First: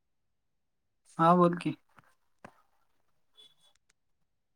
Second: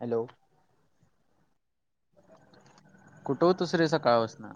Hello. हां बोल की. कुठ होतुसरे सकाळ पासण.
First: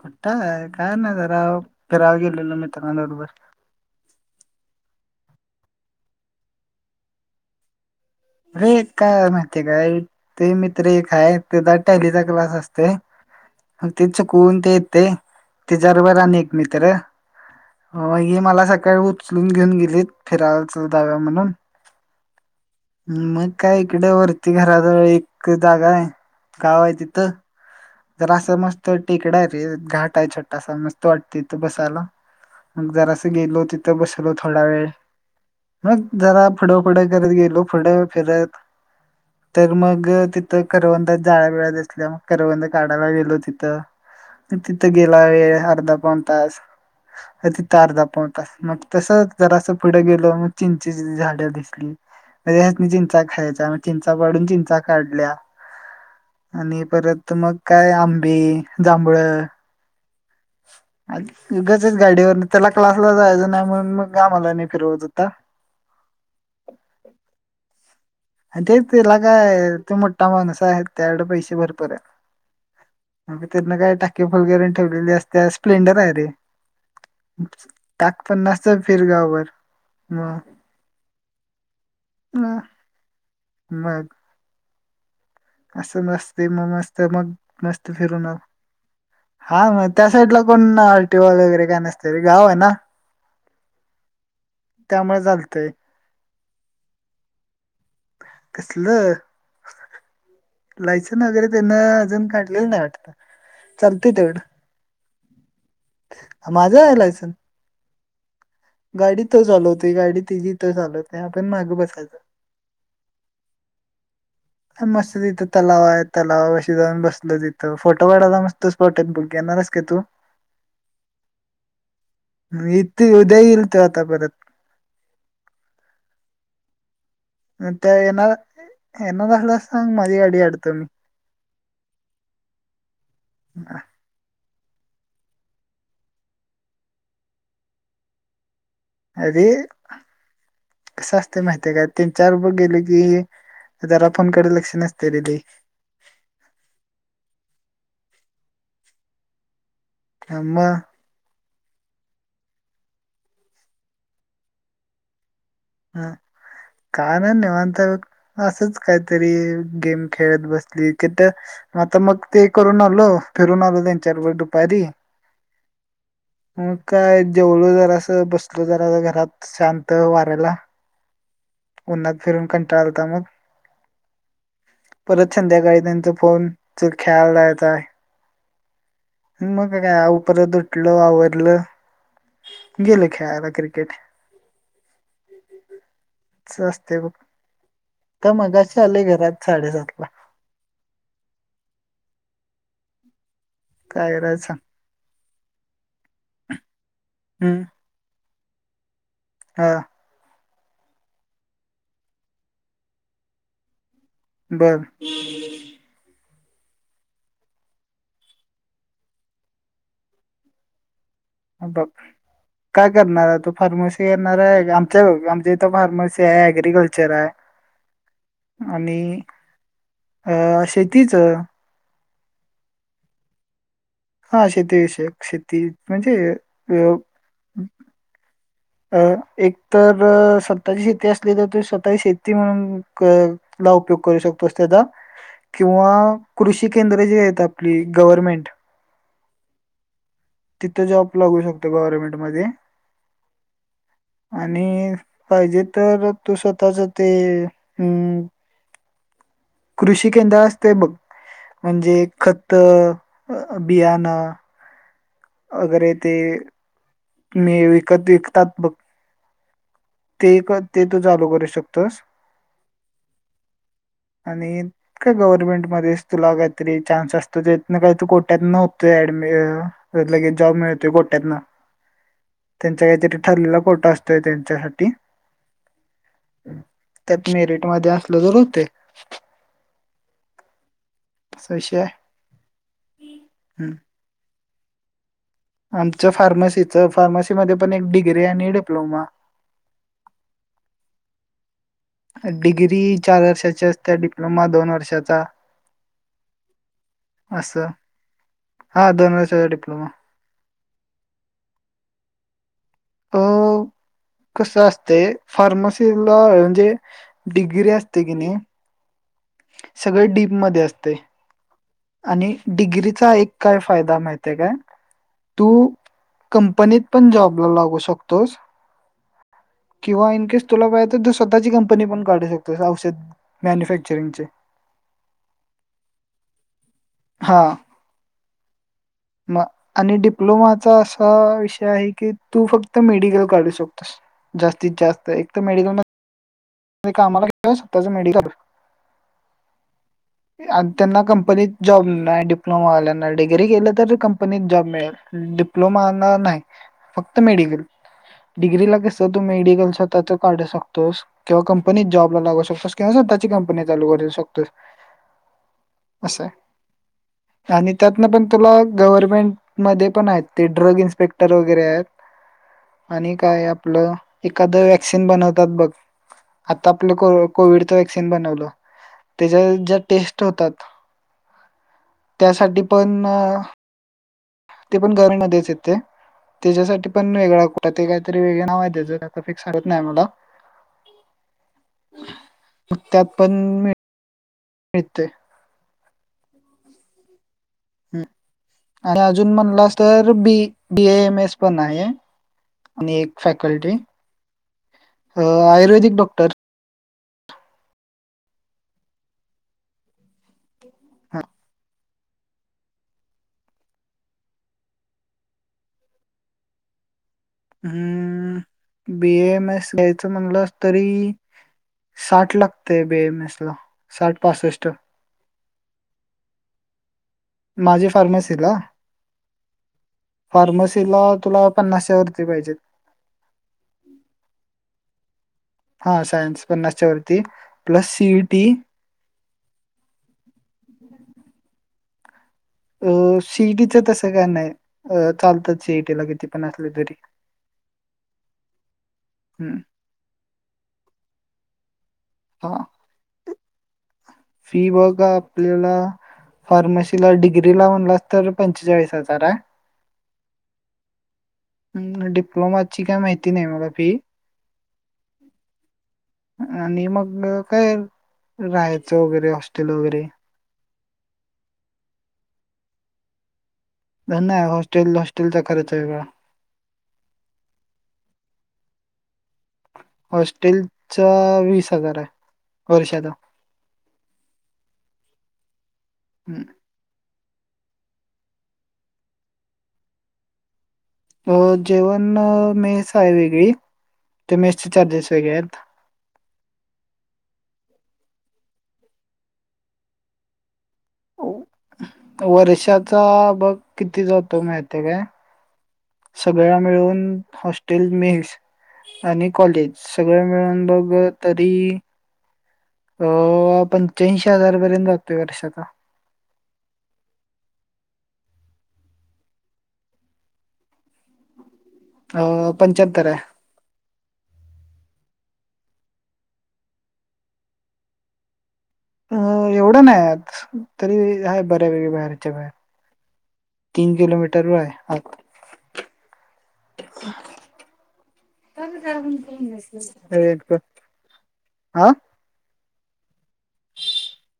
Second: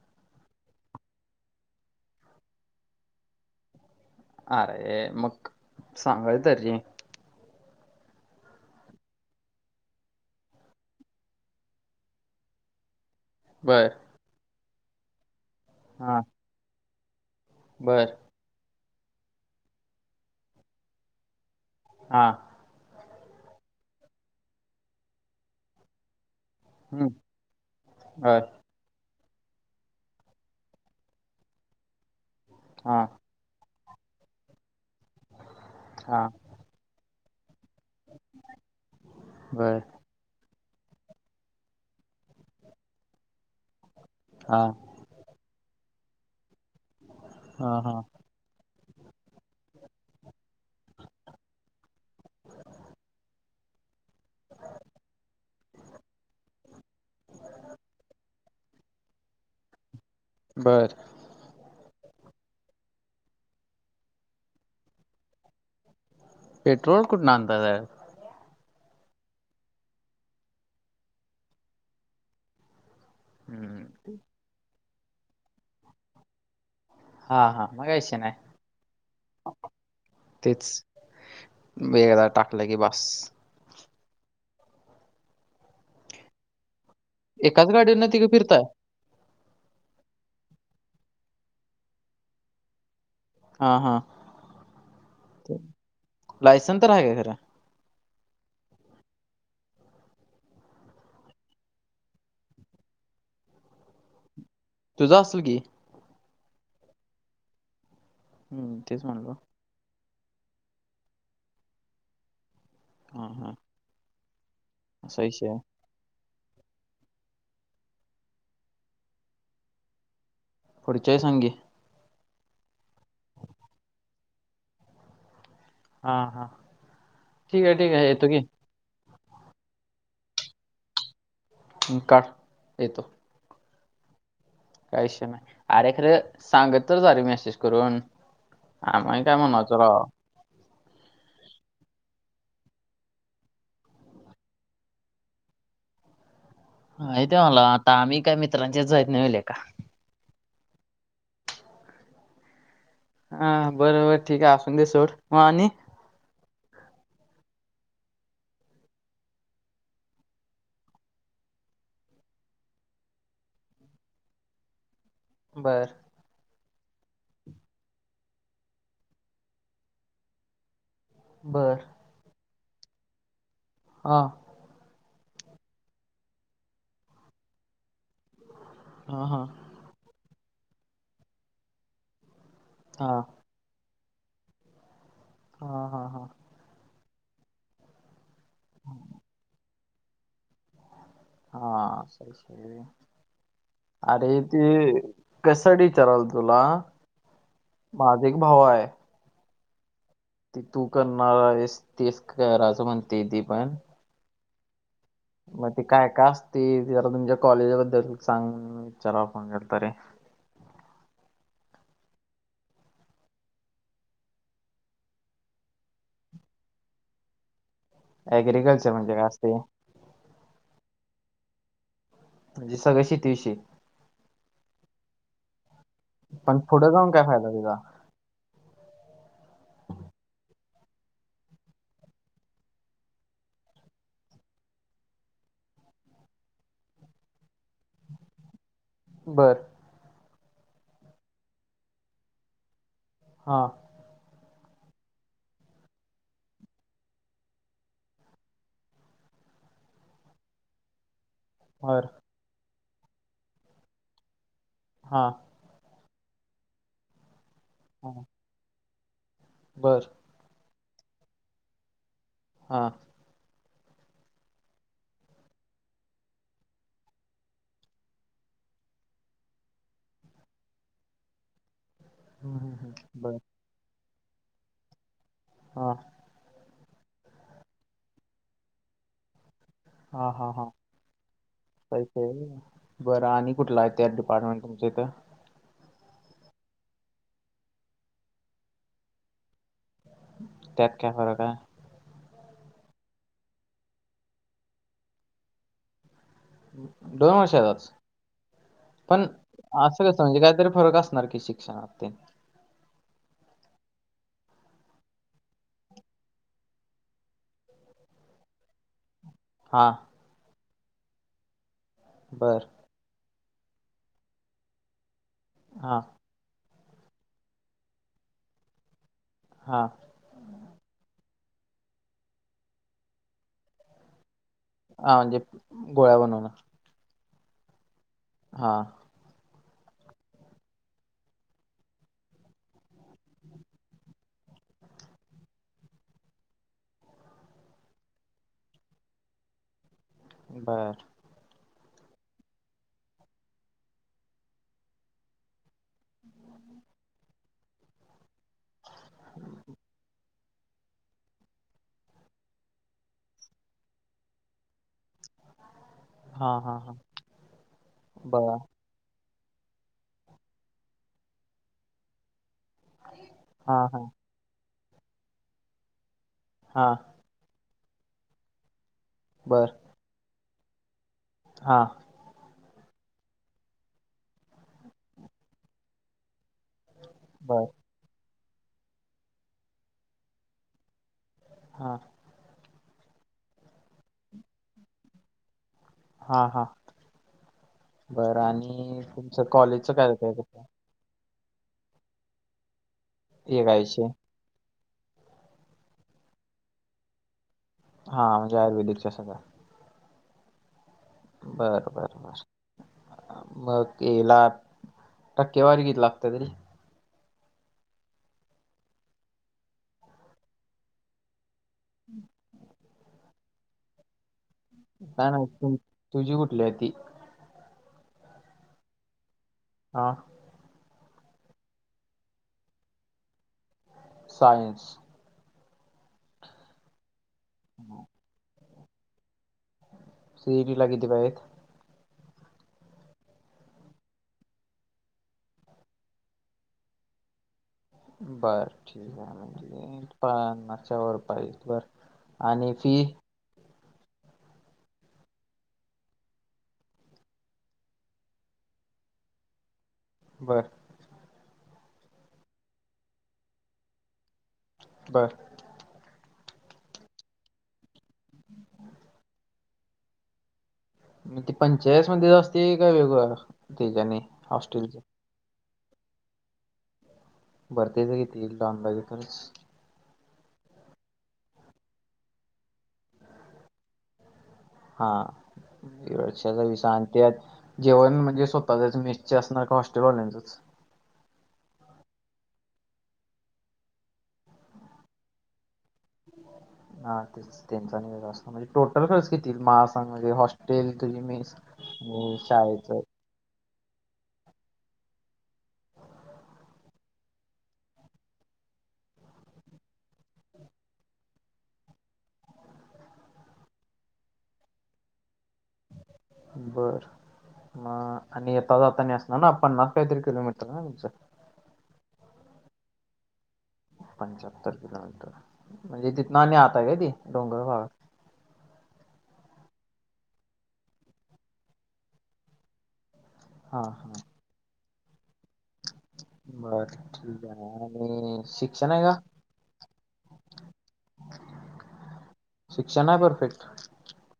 कुठा आहे काय नाही जरा फिराव गेलेलो मित्रांन बरोबर. अरे मग सांगाय तरी. अरे काय माहितीय काय ते मित्र एक आहे ते द टालीचा क्लास असते. बर अग ते चकूनते येत ते. त्याचा वर हा बरा न एक मित्र. बर हे मला सकाळी उचलून घेऊन गेलेत फिरायचा दाव्या म्हणून हा. मग काय इकडे वरती घराात एक जागा आहे गाव आहे हम्म तिथं जरा बर असं मस्त टेकडा आहे रे घाट आहे छोटासा मस्त वाटत त बसायला. मग हा जरास गेलो तिथं बसलो थोडा वेळ मग हा जरा फडाफडं करत गेलो फढं फिरत तर बर मग ति करवंदात जाळ्या बिळ्या दिसल्या मग करवंद काढाय गेलो ती हा तिथं गेला वेळ अर्धा पऊन तास. अ हा तिथे हा अर्धा पाऊण तास म तसं जरा असं पुढे गेल मग चिंचेची झाड दिसली म्हणजे ह्यात चिंचा खायचा. चिंचा पाडून चिंचा काढल्या आणि परत मग अंबी जांभळं बरं. गचच गाडीवर त्यांला क्लांसला जायचं नाहीं म्हणून मंग गमांला नाहीं फिरवत होतां. पेट्रोल कोठंण आणतांत यार. आणि तेचं त्यांला कायं तो मोठां माणूंस आहे त्यांच्या कडे पैसे भरंपूर आहेत. अगं त्यांनां हम्म कायं टाके फुलगैरे ठेवलेली असतें स्प्लेंडर आहे रे. हा हा मग काय विषय टांक नाही पणांसच फिरगांव भर मंग वेगळा टाकलं की बां मंग. असनसते म मस एकांच गाडीवरन तिघं फिरता. हा मंग त्यां साईड लां पणं रिती रिवाज वगैरे कायं नसतं रिती रिवाज ते गावं आहे नां. हा हा त्यामुळे चालतंय लायसन्स तरं आहे कां जरा कसलं? लायसन्स वगैरे त्यांनां अजून काढलें नाहीं वाटतं चालतं तेवढं. तुझं असलं की. माझ आहे लायसन्स. हम्म तेच म्हणलो गाडीथ चालवते गाडी त जीथं चालवते आपण माग बसायचं. हा हा. मस्त असा तिथ विषय आहे तलाव आहेत. त्यालावाशी जाऊं न बसल तिथं फोटो वाढाला मतं स्पोर्ट आहे तिथं बुक येणारं आहे का तू. पुढच्यां वेळेस सांगकी इथे उद्यां येईल तो आता परंत हा हा. ठीक आहे ठीक त्या आहे येना येतो की येना असल्या सांग माझी गाडी काढतो मी. तु काढ येतो. ह काहीशी नाहीं अरे खरं सांगत तरं अरे मेसेज करूंन आम्हाले कायं अरे मामाच गांव कसं असते माहिती की त्यांच्या बरोबर गेले की जरा पणं कडे लक्ष नसते तिथे माहीत आहे मलां आता आम्हीं कायं मित्रांच्याच जाहीत नाहीेवले कां आ मंग हा बरोबर ठीक आहे असून दे सोड म आणि हम कांय नाही निवांत असंच कांहीतरी गेम खेळत बसली तीथ आता मंग ते करूंन आलों फिरून आलों त्यांच्या बरोबर दुपारी बरं मंग कायं जेवलो जरासं बसलो जरा घरांत शांत वाऱायला बरं उन्हनांत फिरून कंटाळा आलता मंग हां परंत संध्याकाळी त्यांच्या फोन च ख्याला येता आहे हा हा मंग कायं उपरतं उठलो आवरलं गेलो हा खेळायंला क्रिकेट हा हा हा असं असतें बघ तरं मगांशी आलों घरांत साडेसात हा असं असते काय अरे करायचं सांग ते कशासाठी विचारतो तुला हम्मं माझा एक भाव आहे हा ते तू करणारं आहेस तेस ती करायजं म्हणते ती पणं बर मग ते काय काय असततील जरा तुमच्या कॉलेजाबद्दल सांग विचारा आपण बरत रे हे बाघ काय करणार आहे तो फार्मसी करणार आहे आमच्या आमच्या इथं फार्मसी आहे अग्रिकल्चर आहे [inaudible] ऍग्रिकल्चर म्हणजे आणि काय असते अ शेतीच म्हणजे सगळंशी शेती विषई हा शेती विषयक शेती म्हणजे पण पुोढं जाऊन काय फायदा अ, तिचा अ एक तर स्वतःची शेती असली तर तु स्वतःची शेती म्हणून कर आपला उपयोग करू शकतोस त्याचा किंवा कृषी केंद्र जी आहेतेत आपली गवर्नमेंट बरं तिथं जॉब लागू शकतो गव्हर्नमेंट मध्ये हा आणि पाहिजे तरं तू स्वतःचं ते अम कृषी केंद्र असतें बघ म्हणजे बर खंत बियाणं हा अगरे ते मी विकत विकतात बघ बरं ते एक ते तू चालू करू शकतोस हा आणि काय गव्हर्नमेंट मध्येस तुला काहीतरी चान्स असतो त्यान काही तू कोट्यात नव्हतो ऍडमि अ त्यात लगेच जॉब मिळतो कोट्यात ना [inaudible] त्यांच्या हम्म. काहीतरी बर ठरलेला कोटा असतोय त्यांच्यासाठी हा त्यात मीरीट मध्ये असल तर होतय. हा हा हा असा विषय आहे काय खरं नाय म बरं आणि हम्म. कुठला आहे त्यात डिपार्टमेंट तुमचं इथं आमचं फार्मसीच फार्मसीमध्ये पण एक डिग्री आणि डिप्लोमा. त्यात काय फरक आहे. डिग्री चार वर्षाची असतेया डिप्लोमा दोन वर्षाचा दोन असं वर्षाचाच हा दोन पण वर्षाचा डिप्लोमा आज तेचं म्हणजे काहीतरी फरक असणार की शिक्षणात ते अ कस असतय फार्मसीला म्हणजे डिग्री असते किनी हा सगळे डीपमध्ये असतय. आणि बर डिग्रीचा एक काय फायदा माहितीय काय तू हां कंपनीत पण जॉबला लागू शकतोस. हा किंवा इन केेस तुला पाहिजे तर तू स्वतःची कंपनी पण काढू शकतोसं औषध मॅन्युफॅक्चरिंग चे. हा म्हणजे गोळ्या बनवन. हा हा मग आणि डिप्लोमाचा असा विषय आहे की तू फक्त मेडिकल काढू शकतोस. जास्तीत जास्त एकत मेडिकल म मी कामाला गेलो स्वतःच मेडिकल [unintelligible] आणि बर त्यांना कंप पणीत जॉब नाय डीप्लोमा वाल्याना डिग्री केलं तर कंपनीत जॉब मिळेल. डीप - डिप्लोमाना नाय फक्त मेडिकल डिग्री ला कस तू मेडिकल स्वतःच काढू शकतोस. किंवा कंपनीत जॉब लागू शकतोस. किंवा स्वःची कंपनी चालू करू शकतोस. अस हा हा हा आहे आणि त्यातन पण बर तुला गव्हर्नमेंट मध्ये पण आहेत ते ड्रग इन्स्पेक्टर वगैरे आहेत. आणि काय हा आपलं हा एखादं वॅक्सिन बनवतात बघ आता हा आपलं को कोविडच वॅक्सिन बनवलं त्याच्या बर ज्या टेस्ट होतात. हा त्यासाठी पण ते पण गवरमध्येच येते त्याच्यासाठी पण वेगळा बर कुठ ते काय कायतरी वेगळे नाव आहे त्या आता फिक्स [unintelligible] नाय मला हा म त्यात पण मिळ हाईत ते. हा हा बरं आणि अजून तुमच म्हणलास कॉलेजचं काय तर होतय बी त्याचं बी ए एम एस पण आहे आणि एक एक फॅकल्टी ऐंशी अ आयुर्वेदिक डॉक्टर हा म्हणजे आयुर्वेदिकच सगळ हा बरं बर बर मग यला टक्केवारी कीती लागते तरी हम्म बी एम एस यायचं म्हणलंस तरी साठ लागतेय बे ए एम एस ला साठ पासष्ट का नावं पण तुझी कुठली आहे ती माझी फार्मसी ला हा फार्मसीला तुला पन्नासशे वरती पाहिजे सयंस हा सायन्स पन्नासच्या वरती प्लस सीई टी सीी लागीथ एकथ अ सिईटीच तसं काय नाही अ चालतात सिईटीला किती पण असले तरी बर ठीक आहे हम्म. म्हणजे पच्यावरर पाहि बर हा आणि फी फी बघा आपल्याला फार्मसीला डिग्री लावनलास तर पंचेचाळीस हजार आहे बरं डिप्लोमाची काय माहिती नाही मला फी बर आणि मग काय राहायचं वगैरे हॉस्टेल वगैरे म ते पंचायत मध्ये असते का वेगळळा नाही हॉस्टेल हॉस्टेलचा खरच वेगळा भरतेच घेतील लॉन लाजे तरच हॉस्टेलचा वीस हजार आहे वर्षाचा हा हम्म. वर्षाचा विसा त्यात जेवण म्हणजे स्वतःच आहे मेसटचे असणार का हॉस्टेलवाल्यांच अ जेवण मेस आहे वेगळी ते मेसचे चार्जेस वेगळे आहेत हा त्यांचा व्यस्थ म्हणजे टोटल खर्च घेतील म सांग म्हणजे हॉस् तेल क्रिमीिक शाळेचं ह बघ किती जातो मात काय सगळ मिळून हॉस्टेल मिस आणि कॉलेज सगळ मिळून बघ तरी अ पंच्याऐंशी हजार पर्यंत जातोय वर्षाचा बर म आणि येता जाता असणार ना पन् काहीतरी किलोमीटर ना तुमचं अ पंच्याहत्तर पंच्याहत्तर किलोमीटर म्हणजे तिथनं आणि आताय काय ती डोंगर भााग अ एवढं नाही आ तरी आहे बऱ्या वेगळ्या बाहेरच्या बाहेर हा तीन हा किलोमीटर व आहे आत बर ठीक आहे आणि शिक्षण आहे का अ हा शिक्षणा आहे परफेक्ट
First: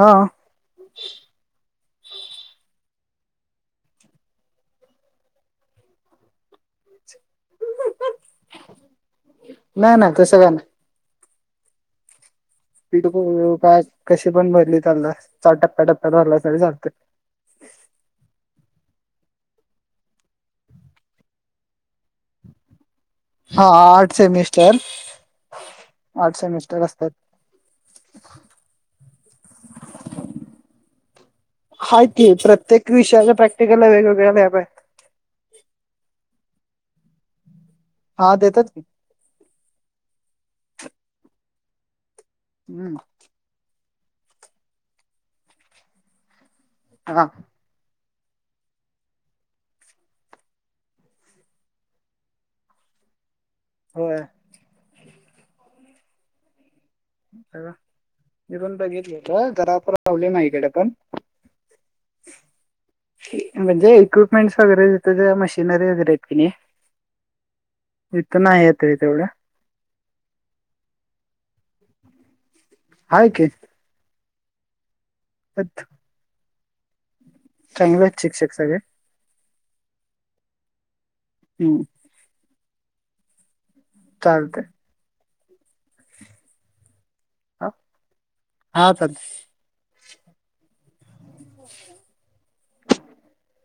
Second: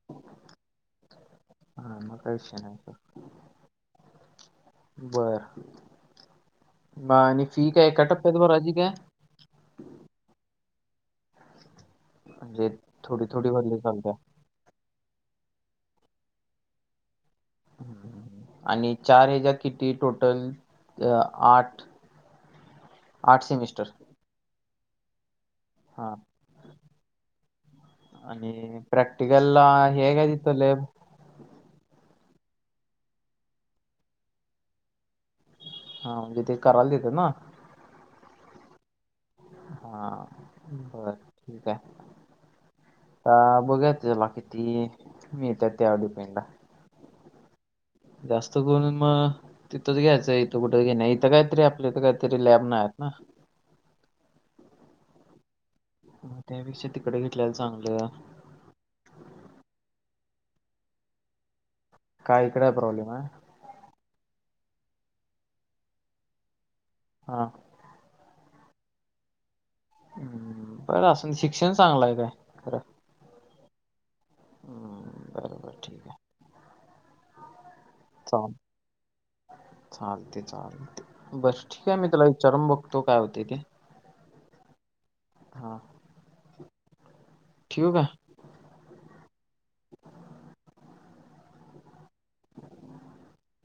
हा म का विष नाही बर बा आणि फी काय कटपप्यात ब राजजी काय नाही ना तसं का नाही जे पिक काय कशी पण भरली त्याला च टप्प्या टप्प्यात भरला स चालत आणि चार हच्या किती टोटल आठ [unintelligible] हा सेमिस्टर आठ सेमिस्टर हा आठ सेमिस्टर असतात आणि प्रॅक्टिकल हे काय दिथले हयतीे प्रत्यक विषया प्रॅक्टिकल वेगवेगळा ल्या आहे हा म्हणजे ते करायला देते ना हा देतात की हा बर ठीक आहे हम्म. अ बघा त त्याला कि हं. जास्त करून मग तिथंच घ्यायचंय इथं कुठे घे नाही इथं काहीतरी आपल्या इथ काहीतरी लॅब नाहीत ना. होय. मग त्यापेक्षा तिकडे घेतल्याला चांगलं. मी पण बघितलं होत जरा प्रॉब्लेम आहे इकडं पण. काय इकड प्रॉब्लेम आहे? म्हणजे इक्विपमेंट्स वगैरे देतो मशनरी वगैरे आहेत कणी हा. इथ नाही येत तेवढं. हम्म बरं असन शिक्षण चांगलं आहे काय? खरं हाय की. हम्म बरोबर तथ. ठीक आहे चांगल हाय. चाल चालते चालते बर हम्म ठीक आहे मी त्याला विचारुन बगतो. तो काय होतय ते. चालतंय. हा ठिव का? हा चालतय. [unintelligible]